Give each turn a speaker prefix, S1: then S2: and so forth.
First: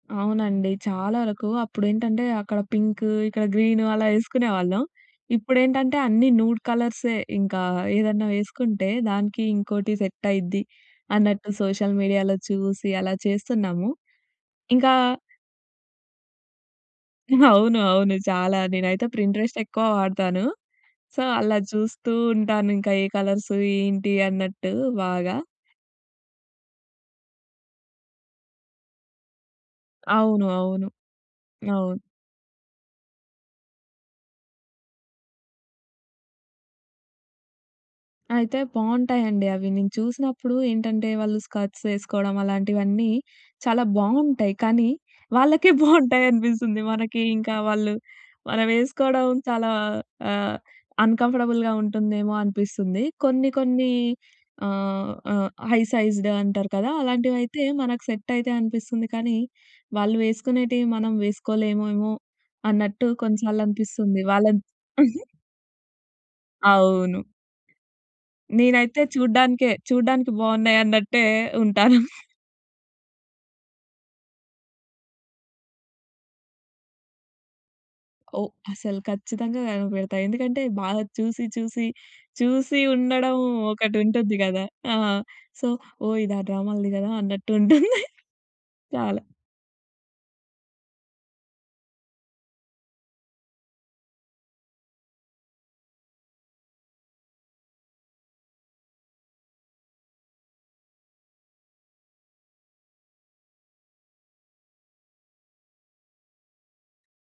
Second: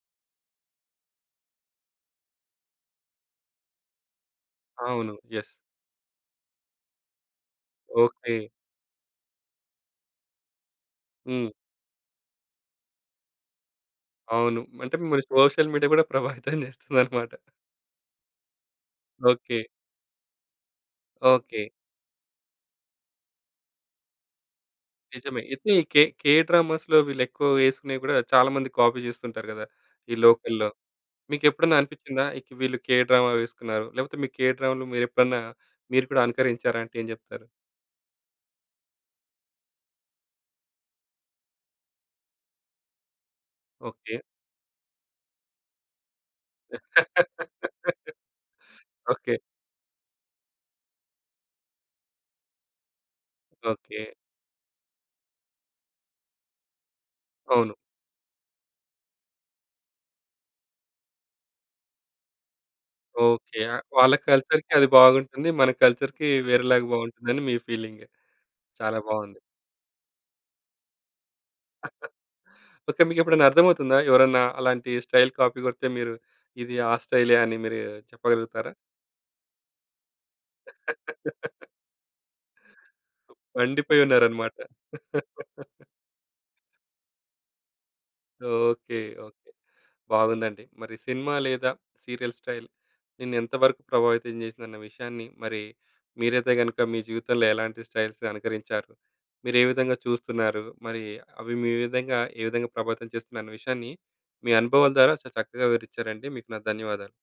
S1: అవునండి. చాలా వరకు అప్పుడేంటంటే అక్కడ పింకూ, ఇక్కడ గ్రీను అలా ఏసుకునేవాళ్ళం.
S2: అవును. యెస్.
S1: ఇప్పుడేంటంటే అన్నీ నూడ్ కలర్సే. ఇంకా ఏదన్నా
S2: ఓకే.
S1: వేసుకుంటే దానికి ఇంకోటి సెట్ అయిద్ది అన్నట్టు
S2: హ్మ్.
S1: సోషల్ మీడియాలో చూసి అలా చేస్తున్నాము.
S2: అవును.
S1: ఇంకా
S2: అంటే మీరు సోషల్ మీడియా కూడా ప్రభావితం చేస్తుందన్నమాట.
S1: అవును, అవును, చాలా. నేనైతే పిన్‌ట్రెస్ట్
S2: ఓకే.
S1: ఎక్కువ వాడతాను. సో, అలా
S2: ఓకే.
S1: చూస్తూ ఉంటాను. ఇంక ఏ కలర్సు, ఏంటి అన్నట్టు బాగా.
S2: నిజమే. అయితే కే కే డ్రామాస్‌లో వీళ్ళెక్కువ వేసుకునేవి కూడా చాలా మంది కాపీ చేస్తుంటారు కదా! ఈ
S1: అవును.
S2: లోకల్‌లో.
S1: అవును.
S2: మీకెప్పుడన్నా
S1: అవును.
S2: అనిపిచ్చిందా? ఇక వీళ్ళు కే డ్రామా వేసుకున్నారు, లేకపోతే మీ కే డ్రామలు మీరెప్పుడన్నా మీరు కూడా అనుకరించారా అంటే ఏం చెప్తారు?
S1: అయితే బావుంటాయండి అవి. నేను చూసినప్పుడు ఏంటంటే వాళ్ళు స్కర్ట్స్ వేసుకోవడం అలాంటివన్నీ, చాలా
S2: ఓకే.
S1: బావుంటాయి. కానీ వాళ్ళకే బాగుంటాయనిపిస్తుంది. మనకి ఇంకా వాళ్ళు మనం వేసుకోడం
S2: ఓకే.
S1: చాలా ఆహ్, అన్‌కంఫర్టబుల్‌గా ఉంటుందేమో అనిపిస్తుంది. కొన్ని కొన్ని
S2: ఓకే.
S1: ఆహ్, ఆహ్, హై సైజ్డ్ అంటారు కదా! అలాంటివైతే
S2: అవును.
S1: మనకు సెట్టయితయి అనిపిస్తుంది కనీ, వాళ్ళు వేసుకునేటియి మనం వేసుకోలేవేమో అన్నట్టు
S2: ఓకే.
S1: కొన్నిసార్లు
S2: యా వాళ్ళ
S1: అనిపిస్తుంది. వాళ్ళన్
S2: కల్చర్‌కి అది బాగుంటుంది. మన కల్చర్‌కి వేరేలాగా
S1: అవును.
S2: బాగుంటుందని మీ ఫీలింగు. చాలా
S1: నేనైతే
S2: బాగుంది.
S1: చూడడానికే చూడడానికి బాగున్నాయన్నట్టే ఉంటాను.
S2: ఓకే. మీకెప్పుడన్నా అర్థమవుతుందా? ఎవరన్నా అలాంటి స్టైల్ కాపీ కొడితే మీరు, ఇది ఆ స్టైలే అని మీరు
S1: ఓహ్!
S2: చెప్పగలుగుతారా?
S1: అసలు ఖచ్చితంగా కనిపెడతా. ఎందుకంటే బాగా చూసి, చూసి, చూసి ఉండడం ఒకటుంటుంది
S2: పండిపోయున్నారనమాట.
S1: కదా! ఆ! సో, ఓహ్! ఇది ఆ డ్రామలది కదా! అన్నట్టుంటుంది.
S2: ఓకే.
S1: చాలా.
S2: ఓకే. బాగుందండి. మరి సినిమా లేదా సీరియల్ స్టైల్ నిన్ను ఎంత వరకు ప్రభావితం చేసిందన్న విషయాన్ని, మరి మీరైతే గనుక మీ జీవితంలో ఎలాంటి స్టైల్స్‌ని అనుకరించారు. మీరే విధంగా చూస్తున్నారు. మరీ అవి మీ విధంగా ఏ విధంగా ప్రభావితం చేస్తున్నాయన్న విషయాన్ని మీ అనుభవాల ద్వారా చాలా చక్కగా వివరిచ్చారండి. మీకు నా ధన్యవాదాలు.